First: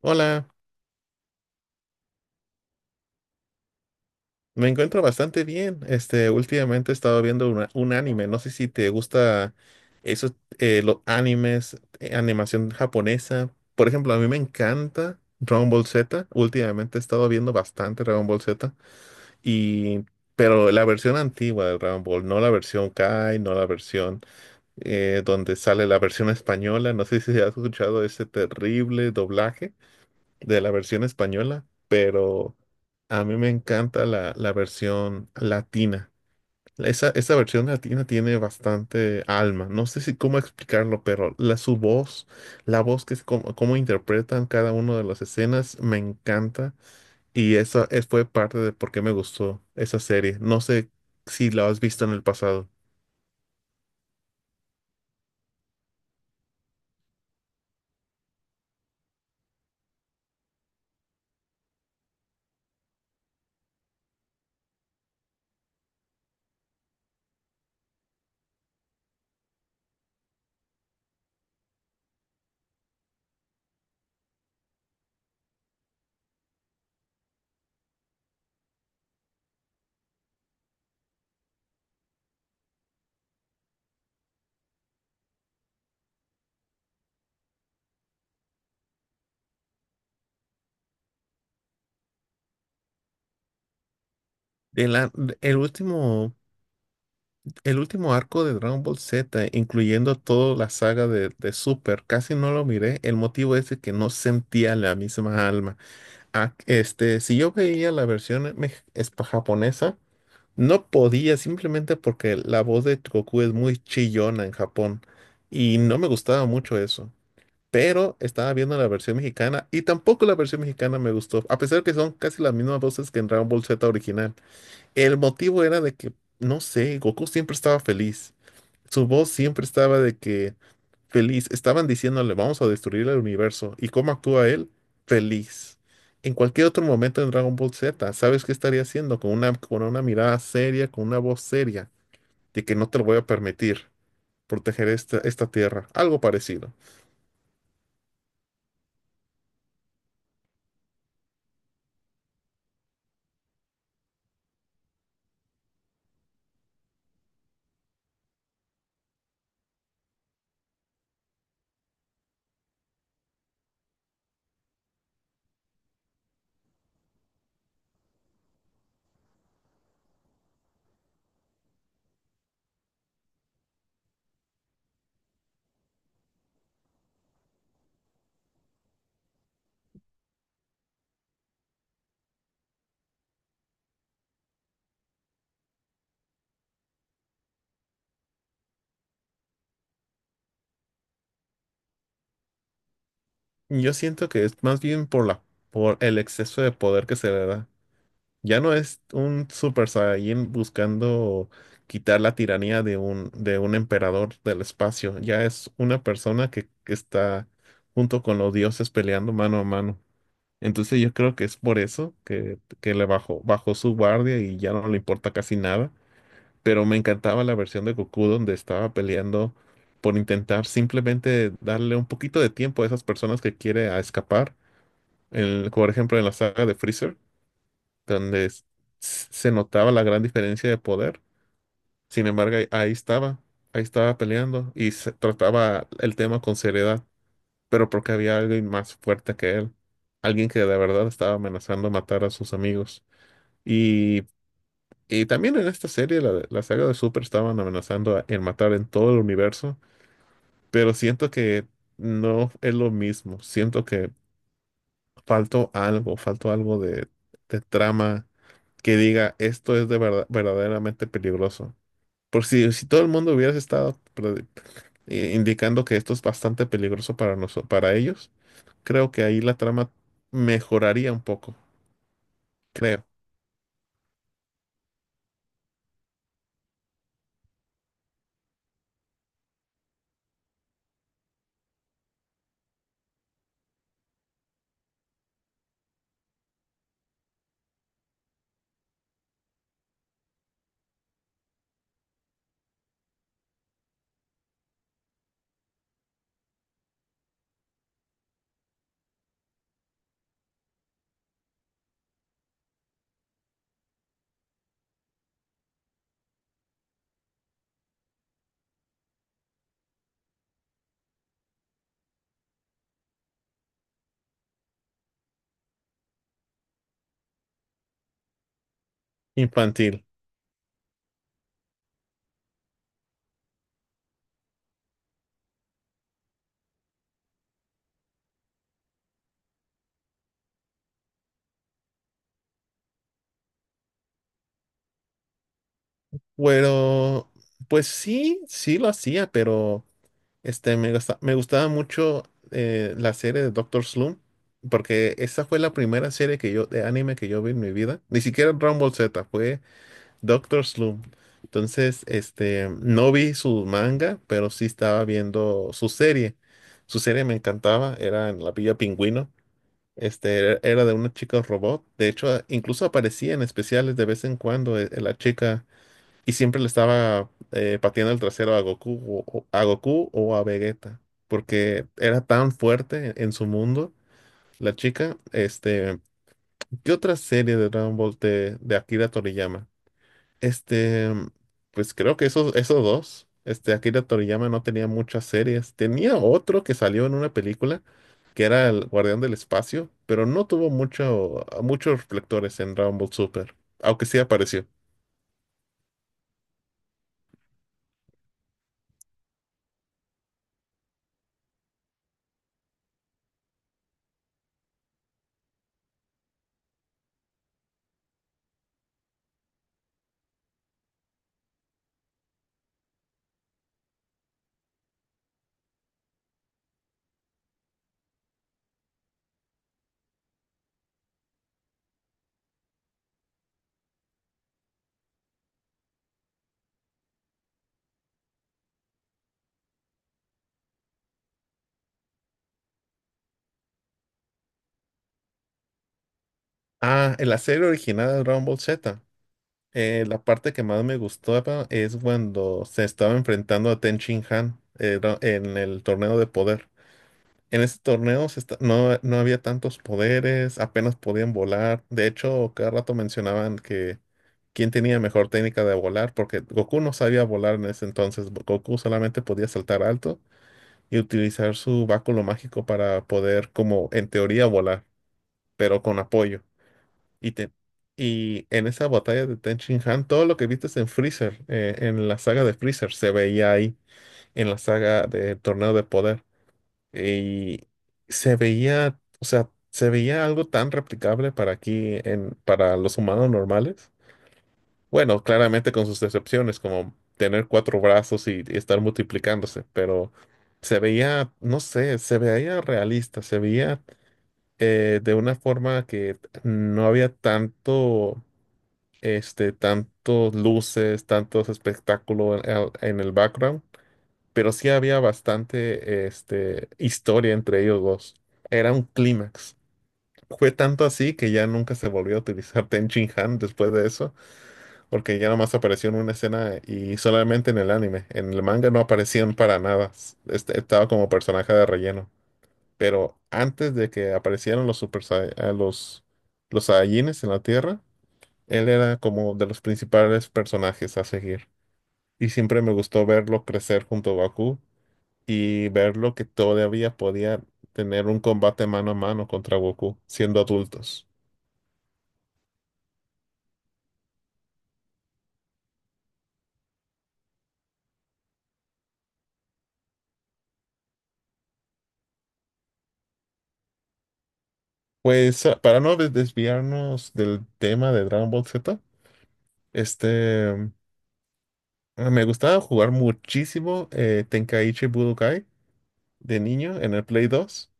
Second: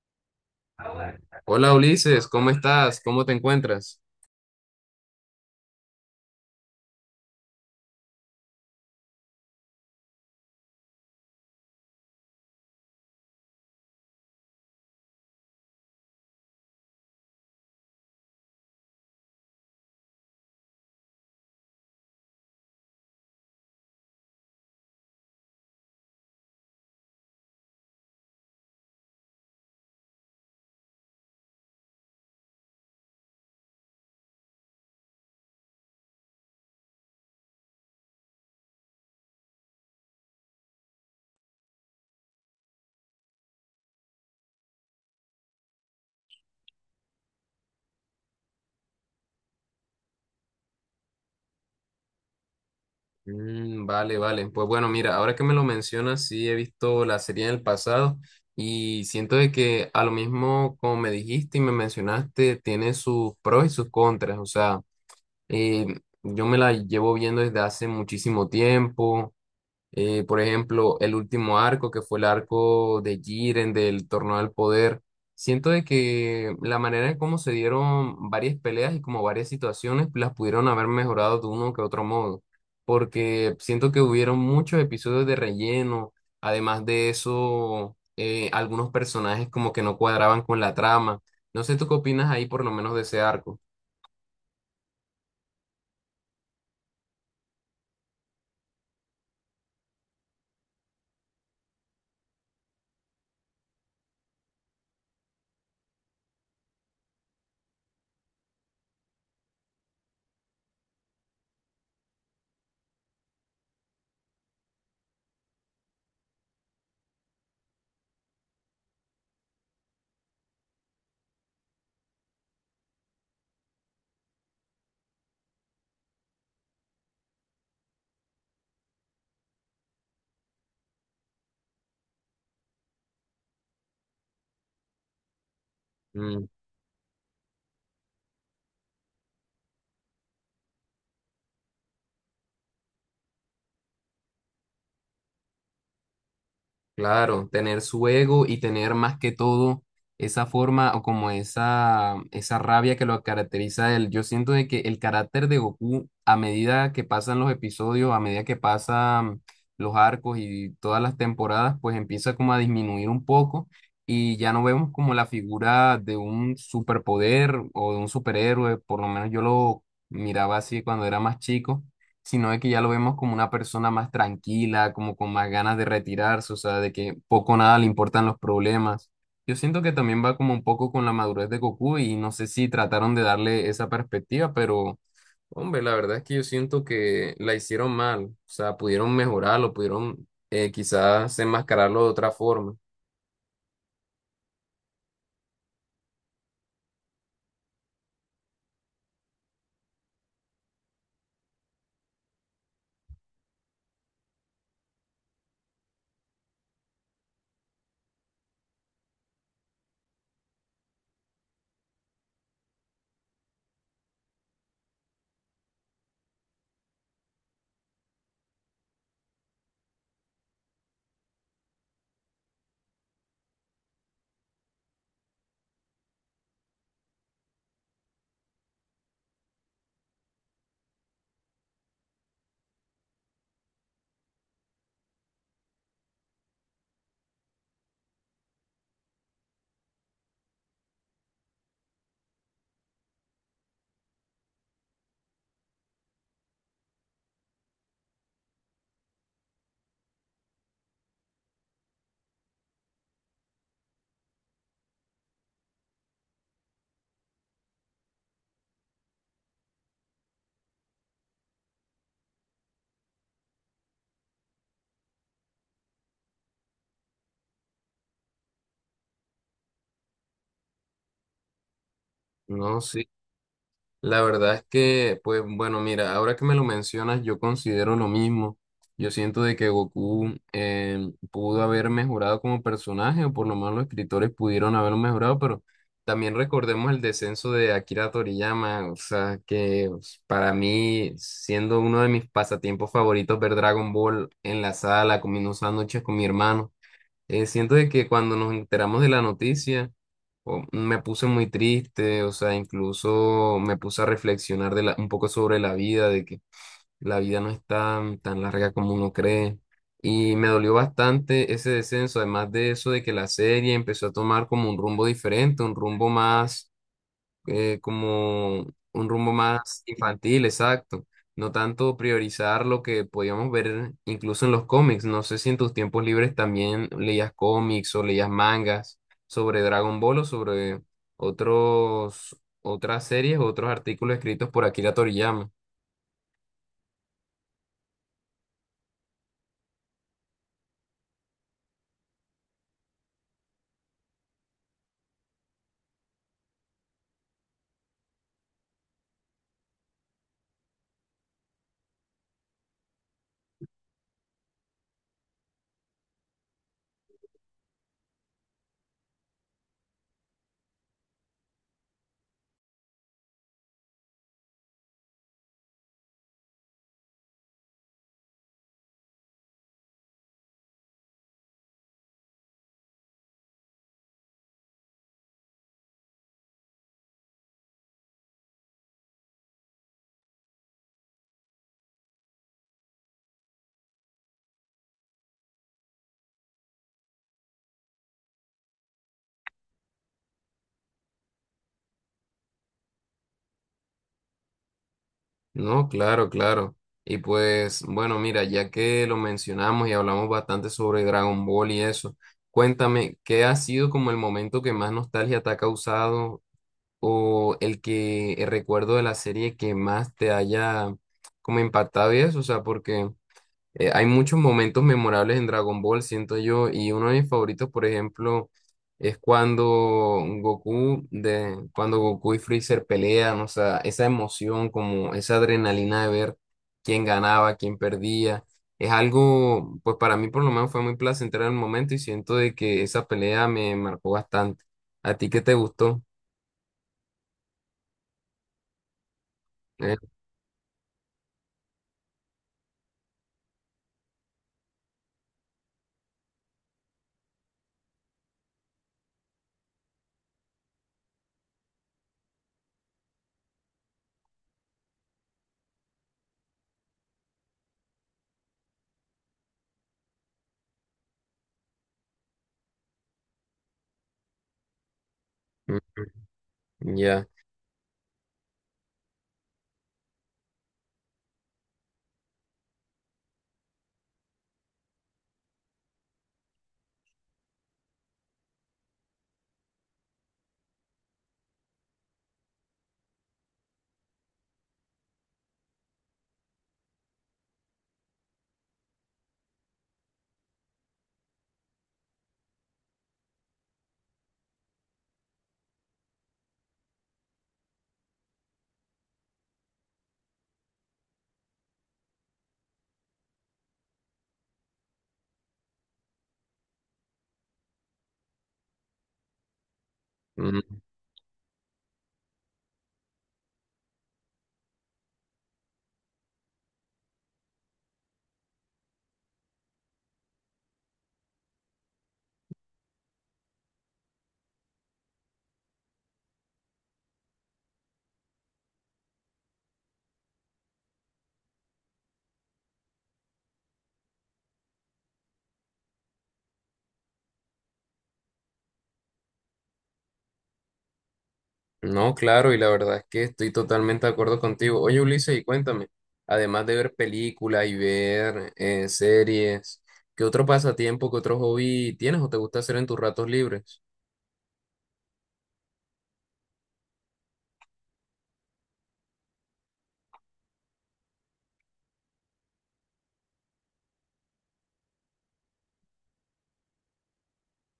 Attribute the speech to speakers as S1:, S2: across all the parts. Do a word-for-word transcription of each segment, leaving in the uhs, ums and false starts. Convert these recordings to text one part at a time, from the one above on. S1: Hola,
S2: Hola Ulises, ¿cómo estás? ¿Cómo te encuentras?
S1: me encuentro bastante bien. Este, últimamente he estado viendo una- un anime. No sé si te gusta esos eh, los animes, eh, animación japonesa. Por ejemplo, a mí me encanta Dragon Ball Z. Últimamente he estado viendo bastante Dragon Ball Z y pero la versión antigua de Dragon Ball, no la versión Kai, no la versión eh, donde sale la versión española. No sé si has escuchado ese terrible doblaje de la versión española, pero a mí me encanta la, la versión latina. Esa, esa versión latina tiene bastante alma. No sé si cómo explicarlo, pero la, su voz, la voz que es como, cómo interpretan cada una de las escenas, me encanta. Y eso es- fue parte de por qué me gustó esa serie. No sé si la has visto en el pasado.
S2: Mm, vale, vale. Pues bueno, mira, ahora que me lo mencionas, sí he visto la serie en el pasado y siento de que a lo mismo como me dijiste y me mencionaste, tiene sus pros y sus contras. O sea, eh, yo me la llevo viendo desde hace muchísimo tiempo. Eh, por ejemplo, el último arco, que fue el arco de Jiren del Torneo del Poder. Siento de que la manera en cómo se dieron varias peleas y como varias situaciones las pudieron haber mejorado de uno que otro modo, porque siento que hubieron muchos episodios de relleno, además de eso, eh, algunos personajes como que no cuadraban con la trama. No sé, ¿tú qué opinas ahí por lo menos de ese arco?
S1: El, a- el último El último arco de Dragon Ball Z, incluyendo toda la saga de, de Super, casi no lo miré. El motivo es de que no sentía la misma alma. Ah, este, si yo veía la versión mex- es- japonesa, no podía simplemente porque la voz de Goku es muy chillona en Japón y no me gustaba mucho eso. Pero estaba viendo la versión mexicana y tampoco la versión mexicana me gustó, a pesar que son casi las mismas voces que en Dragon Ball Z original. El motivo era de que, no sé, Goku siempre estaba feliz. Su voz siempre estaba de que feliz. Estaban diciéndole, vamos a destruir el universo. ¿Y cómo actúa él? Feliz. En cualquier otro momento en Dragon Ball Z, ¿sabes qué estaría haciendo? Con una, con una mirada seria, con una voz seria, de que no te lo voy a permitir proteger esta, esta tierra. Algo parecido.
S2: Claro, tener su ego y tener más que todo esa forma o como esa, esa rabia que lo caracteriza a él. Yo siento de que el carácter de Goku, a medida que pasan los episodios, a medida que pasan los arcos y todas las temporadas, pues empieza como a disminuir un poco y ya no vemos como la figura de un superpoder o de un superhéroe, por lo menos yo lo miraba así cuando era más chico, sino de que ya lo vemos como una persona más tranquila, como con más ganas de retirarse, o sea, de que poco o nada le importan los problemas. Yo siento que también va como un poco con la madurez de Goku y no sé si trataron de darle esa perspectiva, pero hombre, la verdad es que yo siento que la hicieron mal, o sea, pudieron mejorarlo, pudieron eh, quizás enmascararlo de otra forma.
S1: Yo siento que es más bien por la, por el exceso de poder que se le da. Ya no es un Super Saiyan buscando quitar la tiranía de un, de un emperador del espacio. Ya es una persona que, que está junto con los dioses peleando mano a mano. Entonces yo creo que es por eso que, que le bajó, bajó su guardia y ya no le importa casi nada. Pero me encantaba la versión de Goku donde estaba peleando por intentar simplemente darle un poquito de tiempo a esas personas que quiere a escapar. El- por ejemplo, en la saga de Freezer donde s- se notaba la gran diferencia de poder. Sin embargo, ahí ahí estaba, ahí estaba peleando y se trataba el tema con seriedad, pero porque había alguien más fuerte que él, alguien que de verdad estaba amenazando matar a sus amigos. Y, y también en esta serie, la, la saga de Super, estaban amenazando a- en matar en todo el universo, pero siento que no es lo mismo, siento que faltó algo, faltó algo de, de trama que diga esto es de verdad, verdaderamente peligroso. Por si, si todo el mundo hubiera estado pre- eh, indicando que esto es bastante peligroso para nosotros, para ellos, creo que ahí la trama mejoraría un poco,
S2: No
S1: creo.
S2: sé, la verdad es que, pues bueno, mira, ahora que me lo mencionas, yo considero lo mismo. Yo siento de que Goku eh, pudo haber mejorado como personaje, o por lo menos los escritores pudieron haberlo mejorado, pero también recordemos el descenso de Akira Toriyama, o sea, que pues, para mí, siendo uno de mis pasatiempos favoritos, ver Dragon Ball en la sala, comiendo sándwiches con mi hermano, eh, siento de que cuando nos enteramos de la noticia, o- me puse muy triste, o sea, incluso me puse a reflexionar de la- un poco sobre la vida, de que la vida no es tan, tan larga como uno cree. Y me dolió bastante ese descenso, además de eso, de que la serie empezó a tomar como un rumbo diferente, un rumbo más eh, como un rumbo más
S1: Infantil.
S2: infantil, exacto. No tanto priorizar lo que podíamos ver incluso en los cómics. No sé si en tus tiempos libres también leías cómics o leías mangas sobre Dragon Ball o sobre otros, otras series o otros artículos escritos por Akira Toriyama.
S1: Bueno, pues sí, sí lo hacía, pero este, me gusta- me gustaba mucho eh, la serie de Doctor Slump, porque esa fue la primera serie que yo, de anime que yo vi en mi vida. Ni siquiera Dragon Ball Z, fue Doctor Slump. Entonces, este, no vi su manga, pero sí estaba viendo su serie. Su serie me encantaba, era en la Villa Pingüino. Este, era era de una chica robot. De hecho, a- incluso aparecía en especiales de vez en cuando eh, la chica y siempre le estaba eh, pateando el trasero a Goku o, o- a Goku o a Vegeta, porque era tan fuerte en su mundo. La chica, este, ¿qué otra serie de Dragon Ball de, de Akira Toriyama? Este, pues creo que esos, esos dos. Este, Akira Toriyama no tenía muchas series. Tenía otro que salió en una película, que era El Guardián del Espacio, pero no tuvo mucho, muchos reflectores en Dragon Ball Super, aunque sí apareció.
S2: No, claro, claro. Y pues, bueno, mira, ya que lo mencionamos y hablamos bastante sobre Dragon Ball y eso. Cuéntame, ¿qué ha sido como el momento que más nostalgia te ha causado o el que el recuerdo de la serie que más te haya como impactado y eso, o sea, porque eh, hay muchos momentos memorables en Dragon Ball, siento yo, y uno de mis favoritos, por ejemplo, es cuando Goku de cuando Goku y Freezer pelean, o sea, esa emoción, como esa adrenalina de ver quién ganaba, quién perdía. Es algo, pues para mí por lo menos fue muy placentero en el momento y siento de que esa pelea me marcó bastante. ¿A ti qué te gustó?
S1: Ah, en la serie original de Dragon Ball Z, eh, la parte que más me gustaba es cuando se estaba enfrentando a Ten Shin Han eh, dra- en el torneo de poder. En ese torneo se esta- no, no había tantos poderes, apenas podían volar. De hecho, cada rato mencionaban que quién tenía mejor técnica de volar, porque Goku no sabía volar en ese entonces. Goku solamente podía saltar alto y utilizar su báculo mágico para poder, como en teoría, volar,
S2: Eh,
S1: pero con apoyo.
S2: Ya,
S1: Y, te- y en esa batalla de Ten Shin Han, todo lo que viste en Freezer, eh, en la saga de Freezer, se veía ahí en la saga del torneo de poder. Y se veía, o sea, se veía algo tan replicable para aquí, en, para los humanos normales. Bueno, claramente con sus excepciones, como tener cuatro brazos y, y estar multiplicándose, pero se veía, no sé, se veía realista, se veía eh, de una forma que no había tanto, este, tantos luces, tantos espectáculos en, el en el background, pero sí había bastante este, historia entre ellos dos. Era un clímax. Fue
S2: Mm,
S1: tanto así que ya nunca se volvió a utilizar Ten Shin Han después de eso, porque ya nomás apareció en una escena y solamente en el anime. En el manga no aparecían para nada. Este, estaba como personaje de relleno. Pero antes de que aparecieran los Super Sai- eh, los, los Saiyajines en la Tierra, él era como de los principales personajes a seguir. Y siempre me gustó verlo crecer junto a Goku y verlo que todavía podía tener un combate mano a mano contra Goku siendo adultos.
S2: no, claro, y la verdad es que estoy totalmente de acuerdo contigo. Oye, Ulises, y cuéntame, además de ver películas y ver eh, series, ¿qué otro pasatiempo, qué otro hobby tienes o te gusta hacer en tus ratos libres?
S1: Pues ah, para no des- desviarnos del tema de Dragon Ball Z, este, mm, ah, me gustaba jugar muchísimo eh, Tenkaichi Budokai de niño en el Play dos.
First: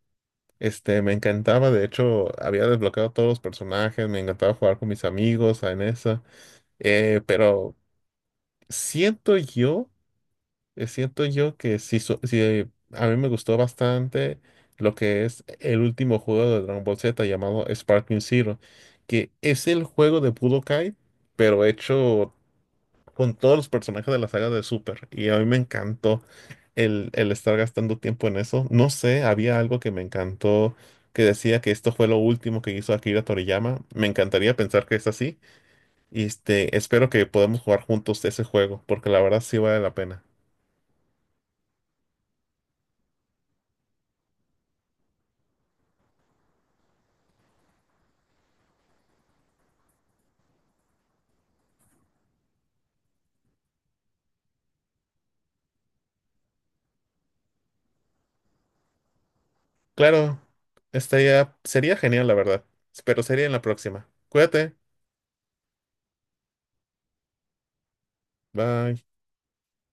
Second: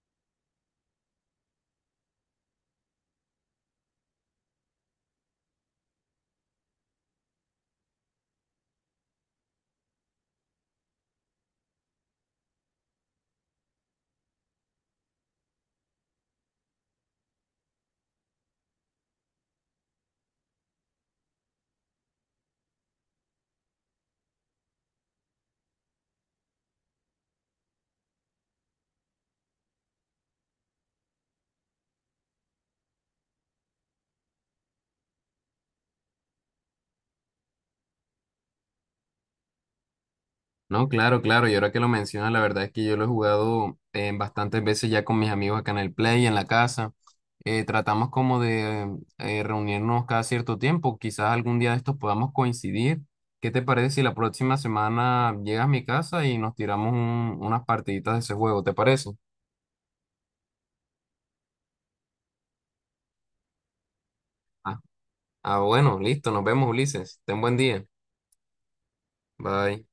S1: Este, me encantaba, de hecho, había desbloqueado todos los personajes, me encantaba jugar con mis amigos en esa, eh, pero siento yo eh, siento yo que sí, so- sí, eh, a mí me gustó bastante lo que es el último juego de Dragon Ball Z llamado Sparking Zero, que es el juego de Budokai, pero hecho con todos los personajes de la saga de Super. Y a mí me encantó el, el estar gastando tiempo en eso. No sé, había algo que me encantó que decía que esto fue lo último que hizo Akira Toriyama. Me encantaría pensar que es así. Y este, espero que podamos jugar juntos ese juego, porque la verdad sí vale la pena.
S2: No, claro, claro. Y ahora que lo mencionas, la verdad es que yo lo he jugado eh, bastantes veces ya con mis amigos acá en el Play, en la casa. Eh, tratamos como de eh, reunirnos cada cierto tiempo. Quizás algún día de estos podamos coincidir. ¿Qué te parece si la próxima semana llegas a mi casa y nos tiramos un- unas partiditas de ese juego? ¿Te parece?
S1: Claro, estaría, sería genial, la verdad. Pero sería en la próxima. Cuídate.
S2: Ah, ah, bueno, listo. Nos vemos, Ulises. Ten buen día.
S1: Bye.
S2: Bye.